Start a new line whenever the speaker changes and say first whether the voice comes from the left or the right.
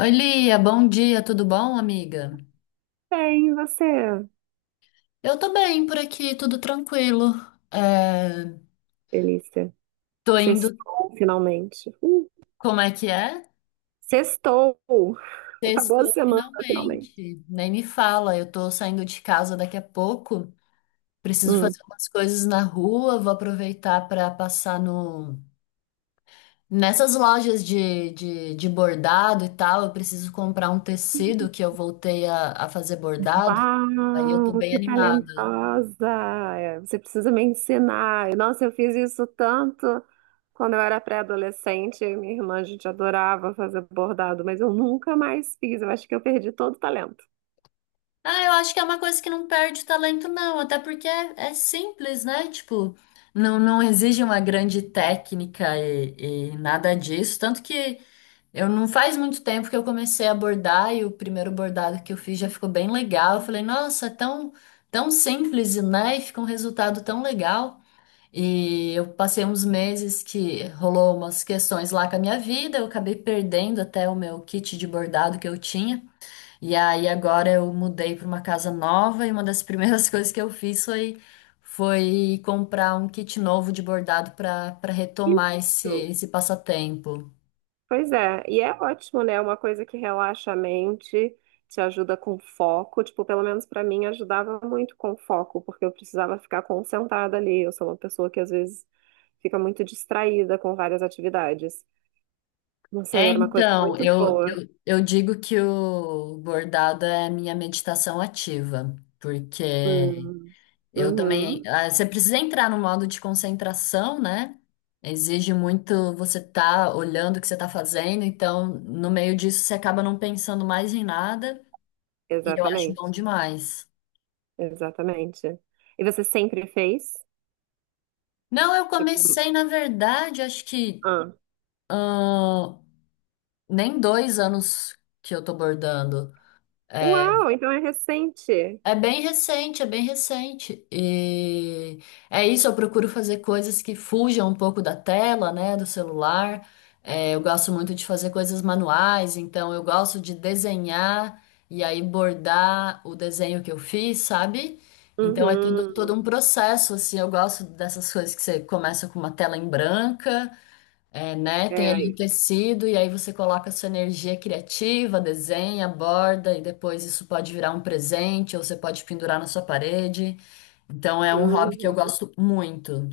left: Oi, Lia, bom dia, tudo bom, amiga?
right: Bem, e você,
left: Eu tô bem por aqui, tudo tranquilo. É,
right: Felícia?
left: tô indo,
right: Sextou, finalmente.
left: como é que é?
right: Sextou! Acabou a
left: Sextou
right: semana, finalmente.
left: finalmente. Nem me fala, eu tô saindo de casa daqui a pouco. Preciso
right: Hum.
left: fazer umas coisas na rua, vou aproveitar para passar no nessas lojas de bordado e tal. Eu preciso comprar um tecido que eu voltei a fazer bordado. Aí eu tô
right: Uau,
left: bem
right: que
left: animada.
right: talentosa! É, você precisa me ensinar. Nossa, eu fiz isso tanto quando eu era pré-adolescente. Eu e minha irmã, a gente adorava fazer bordado, mas eu nunca mais fiz. Eu acho que eu perdi todo o talento.
left: Ah, eu acho que é uma coisa que não perde talento, não, até porque é simples, né? Tipo, não exige uma grande técnica e nada disso. Tanto que eu não faz muito tempo que eu comecei a bordar e o primeiro bordado que eu fiz já ficou bem legal. Eu falei, nossa, é tão, tão simples, né? E fica um resultado tão legal. E eu passei uns meses que rolou umas questões lá com a minha vida, eu acabei perdendo até o meu kit de bordado que eu tinha. E aí agora eu mudei para uma casa nova e uma das primeiras coisas que eu fiz foi, foi comprar um kit novo de bordado para retomar esse,
right: Isso!
left: esse passatempo.
right: Pois é, e é ótimo, né? É uma coisa que relaxa a mente, te ajuda com foco. Tipo, pelo menos pra mim ajudava muito com foco, porque eu precisava ficar concentrada ali. Eu sou uma pessoa que às vezes fica muito distraída com várias atividades. Não sei,
left: É,
right: era uma coisa
left: então,
right: muito
left: eu,
right: boa.
left: eu, eu digo que o bordado é a minha meditação ativa, porque
right: Hum,
left: eu também.
right: uhum,
left: Você precisa entrar no modo de concentração, né? Exige muito você estar olhando o que você está fazendo, então, no meio disso, você acaba não pensando mais em nada. Eu acho bom
right: exatamente,
left: demais.
right: exatamente. E você sempre fez?
left: Não, eu
right: Tipo,
left: comecei, na verdade, acho que
right: ah,
left: ahn, nem 2 anos que eu tô bordando. É,
right: uau, então é recente.
left: é bem recente, é bem recente. E é isso, eu procuro fazer coisas que fujam um pouco da tela, né, do celular. É, eu gosto muito de fazer coisas manuais, então eu gosto de desenhar e aí bordar o desenho que eu fiz, sabe? Então é tudo, todo um
right: Uhum,
left: processo, assim, eu gosto dessas coisas que você começa com uma tela em branca é, né? Tem
right: é
left: ali o
right: aí.
left: tecido e aí você coloca a sua energia criativa, desenha, borda e depois isso pode virar um presente ou você pode pendurar na sua parede. Então é um hobby que eu
right: Uhum.
left: gosto muito.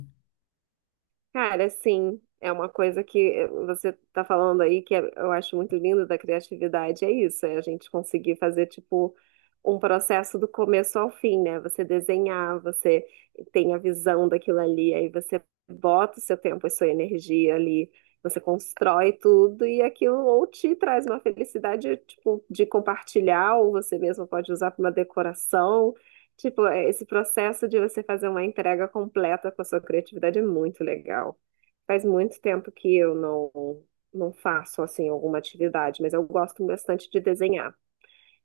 right: Cara, sim, é uma coisa que você está falando aí que é, eu acho muito lindo da criatividade, é isso, é a gente conseguir fazer tipo um processo do começo ao fim, né? Você desenhar, você tem a visão daquilo ali, aí você bota o seu tempo e sua energia ali, você constrói tudo e aquilo ou te traz uma felicidade tipo de compartilhar, ou você mesmo pode usar para uma decoração. Tipo, é, esse processo de você fazer uma entrega completa com a sua criatividade é muito legal. Faz muito tempo que eu não, não faço, assim, alguma atividade, mas eu gosto bastante de desenhar.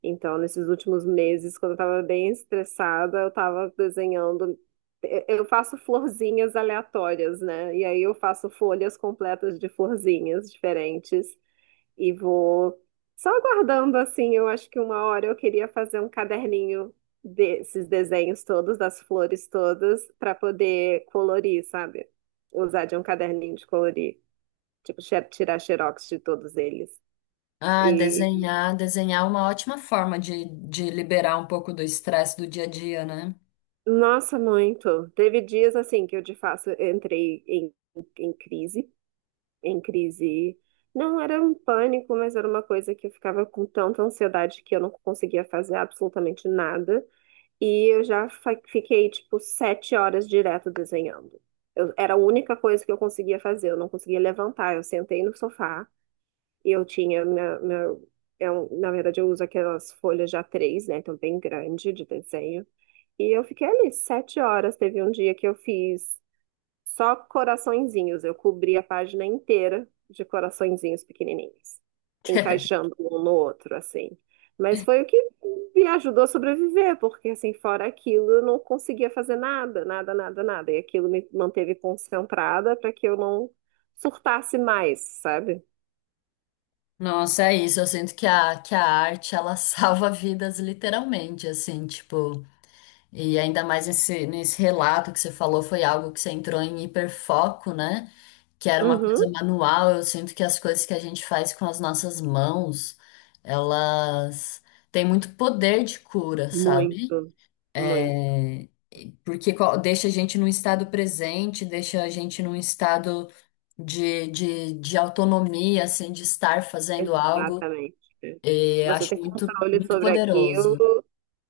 right: Então, nesses últimos meses, quando eu estava bem estressada, eu estava desenhando. Eu faço florzinhas aleatórias, né? E aí eu faço folhas completas de florzinhas diferentes e vou só aguardando assim, eu acho que uma hora eu queria fazer um caderninho desses desenhos todos, das flores todas, para poder colorir, sabe? Usar de um caderninho de colorir, tipo tirar xerox de todos eles.
left: Ah,
right: E
left: desenhar, desenhar é uma ótima forma de liberar um pouco do estresse do dia a dia, né?
right: nossa, muito. Teve dias assim que eu de fato entrei em, em crise, em crise. Não era um pânico, mas era uma coisa que eu ficava com tanta ansiedade que eu não conseguia fazer absolutamente nada. E eu já fiquei, tipo, sete horas direto desenhando. Eu, era a única coisa que eu conseguia fazer, eu não conseguia levantar. Eu sentei no sofá e eu tinha minha, meu, eu, na verdade, eu uso aquelas folhas de A3, né? Então, bem grande de desenho. E eu fiquei ali sete horas. Teve um dia que eu fiz. Só coraçõezinhos. Eu cobri a página inteira de coraçõezinhos pequenininhos, encaixando um no outro, assim. Mas foi o que me ajudou a sobreviver, porque assim, fora aquilo, eu não conseguia fazer nada, nada, nada, nada. E aquilo me manteve concentrada para que eu não surtasse mais, sabe?
left: Nossa, é isso. Eu sinto que a arte, ela salva vidas literalmente, assim, tipo. E ainda mais nesse, nesse relato que você falou, foi algo que você entrou em hiperfoco, né? Que era uma
right: Uhum.
left: coisa manual. Eu sinto que as coisas que a gente faz com as nossas mãos, elas têm muito poder de cura, sabe?
right: Muito, muito.
left: É, porque co- deixa a gente num estado presente, deixa a gente num estado de autonomia, assim, de estar fazendo algo.
right: Exatamente.
left: E eu
right: Você
left: acho
right: tem
left: muito,
right: controle
left: muito
right: sobre aquilo.
left: poderoso.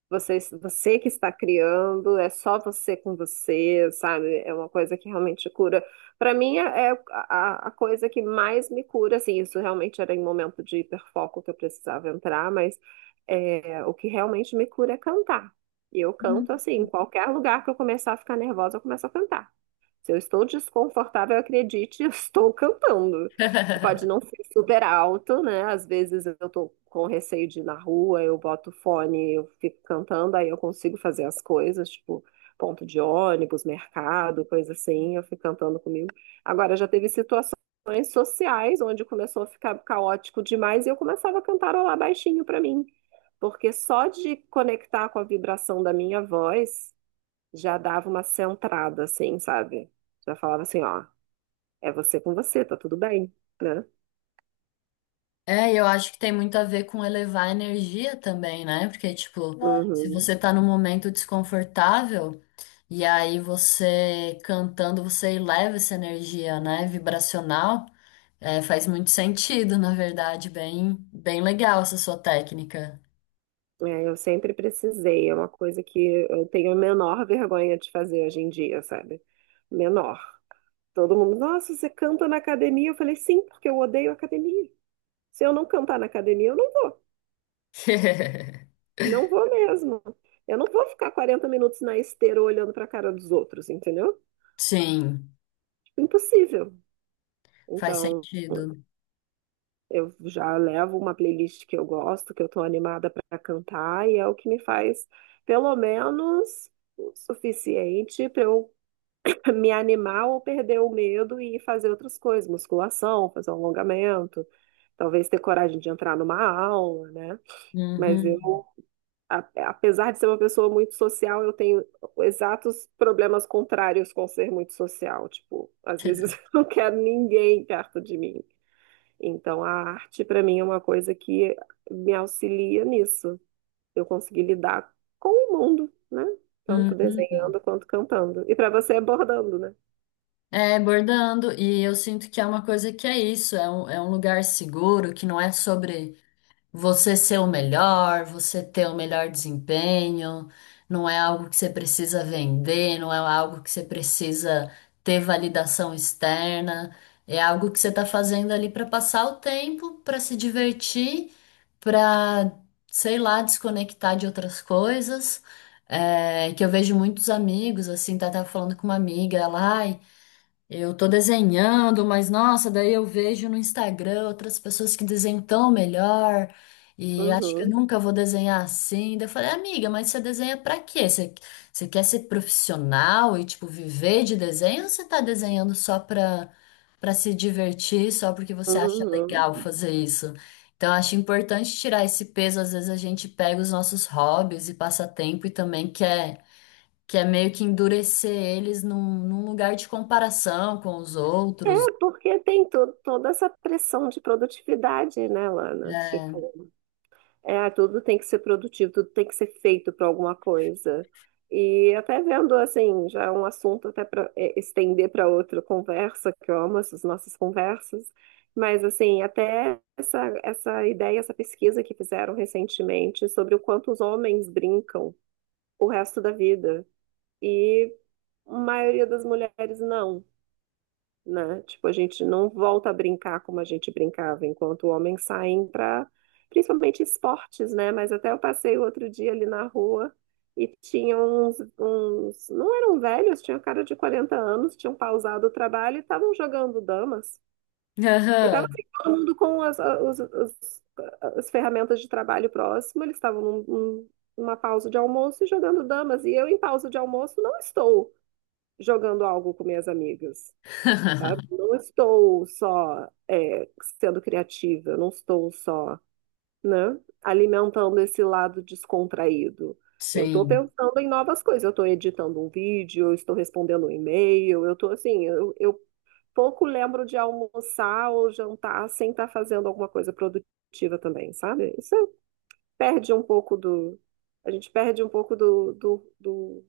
right: Você, você que está criando, é só você com você, sabe? É uma coisa que realmente cura. Para mim, é a coisa que mais me cura, assim, isso realmente era em momento de hiperfoco que eu precisava entrar, mas é, o que realmente me cura é cantar. E eu canto,
left: Hum.
right: assim, em qualquer lugar que eu começar a ficar nervosa, eu começo a cantar. Se eu estou desconfortável, acredite, eu estou cantando. Pode não ser super alto, né? Às vezes eu estou com receio de ir na rua, eu boto fone, eu fico cantando, aí eu consigo fazer as coisas, tipo ponto de ônibus, mercado, coisa assim, eu fico cantando comigo. Agora, já teve situações sociais onde começou a ficar caótico demais e eu começava a cantarolar baixinho para mim, porque só de conectar com a vibração da minha voz já dava uma centrada, assim, sabe? Já falava assim, ó, é você com você, tá tudo bem, né?
left: É, e eu acho que tem muito a ver com elevar a energia também, né? Porque, tipo, é. Se
right: Uhum.
left: você tá num momento desconfortável, e aí você cantando, você eleva essa energia, né? Vibracional, é, faz muito sentido, na verdade. Bem, bem legal essa sua técnica.
right: É, eu sempre precisei, é uma coisa que eu tenho a menor vergonha de fazer hoje em dia, sabe? Menor. Todo mundo, nossa, você canta na academia? Eu falei, sim, porque eu odeio academia. Se eu não cantar na academia, eu não vou. Não vou mesmo. Eu não vou ficar 40 minutos na esteira olhando pra cara dos outros, entendeu?
left: Sim,
right: Tipo, impossível.
left: faz
right: Então,
left: sentido.
right: eu já levo uma playlist que eu gosto, que eu tô animada para cantar, e é o que me faz, pelo menos, o suficiente para eu me animar ou perder o medo e fazer outras coisas, musculação, fazer um alongamento, talvez ter coragem de entrar numa aula, né? Mas eu,
left: Uhum,
right: apesar de ser uma pessoa muito social, eu tenho exatos problemas contrários com ser muito social. Tipo, às vezes eu não quero ninguém perto de mim. Então, a arte, para mim, é uma coisa que me auxilia nisso. Eu consegui lidar com o mundo, né? Tanto
left: uhum.
right: desenhando quanto cantando. E para você é bordando, né?
left: É, bordando, e eu sinto que é uma coisa que é isso, é um lugar seguro, que não é sobre. Você ser o melhor, você ter o melhor desempenho, não é algo que você precisa vender, não é algo que você precisa ter validação externa, é algo que você está fazendo ali para passar o tempo, para se divertir, para, sei lá, desconectar de outras coisas. É, que eu vejo muitos amigos, assim, tá, tava falando com uma amiga, ela, ai. Eu tô desenhando, mas nossa, daí eu vejo no Instagram outras pessoas que desenham tão melhor e acho que eu
right: Uhum,
left: nunca vou desenhar assim. Daí eu falei, amiga, mas você desenha pra quê? Você, você quer ser profissional e, tipo, viver de desenho ou você tá desenhando só pra, pra se divertir, só porque você acha
right: uhum.
left: legal fazer isso? Então, acho importante tirar esse peso. Às vezes a gente pega os nossos hobbies e passatempo e também quer que é meio que endurecer eles num, num lugar de comparação com os
right: É,
left: outros.
right: porque tem to toda essa pressão de produtividade, né, Lana?
left: É.
right: Tipo, é, tudo tem que ser produtivo, tudo tem que ser feito para alguma coisa. E até vendo, assim, já é um assunto até para estender para outra conversa, que eu amo essas nossas conversas, mas, assim, até essa, essa ideia, essa pesquisa que fizeram recentemente sobre o quanto os homens brincam o resto da vida. E a maioria das mulheres não, né? Tipo, a gente não volta a brincar como a gente brincava, enquanto homens saem para, principalmente esportes, né? Mas até eu passei o outro dia ali na rua e tinha uns, não eram velhos, tinha cara de 40 anos, tinham pausado o trabalho e estavam jogando damas. E estava
left: Aham.
right: assim, todo mundo com as, as ferramentas de trabalho próximo, eles estavam numa pausa de almoço e jogando damas. E eu, em pausa de almoço, não estou jogando algo com minhas amigas, sabe? Não estou só é, sendo criativa, eu não estou só, né, alimentando esse lado descontraído. Eu estou
left: Sim,
right: pensando em novas coisas, eu estou editando um vídeo, eu estou respondendo um e-mail, eu estou assim, eu pouco lembro de almoçar ou jantar sem estar fazendo alguma coisa produtiva também, sabe? Isso perde um pouco do, a gente perde um pouco do, do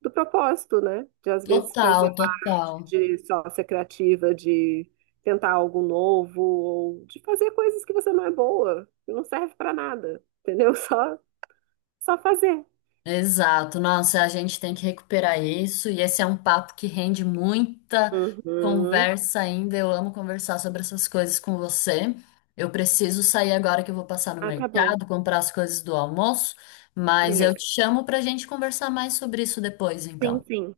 right: do propósito, né? De às vezes fazer
left: total, total.
right: de sócia criativa, de tentar algo novo, ou de fazer coisas que você não é boa, que não serve pra nada, entendeu? Só, só fazer.
left: Exato. Nossa, a gente tem que recuperar isso e esse é um papo que rende muita
right: Uhum.
left: conversa ainda. Eu amo conversar sobre essas coisas com você. Eu preciso sair agora que eu vou passar no
right: Ah, tá bom.
left: mercado, comprar as coisas do almoço, mas eu
right: Beleza.
left: te chamo para a gente conversar mais sobre isso depois,
right: Sim,
left: então.
right: sim.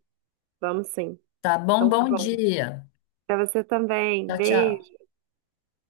right: Vamos sim.
left: Tá bom?
right: Então tá
left: Bom
right: bom.
left: dia.
right: Pra você também.
left: Tchau, tchau.
right: Beijo.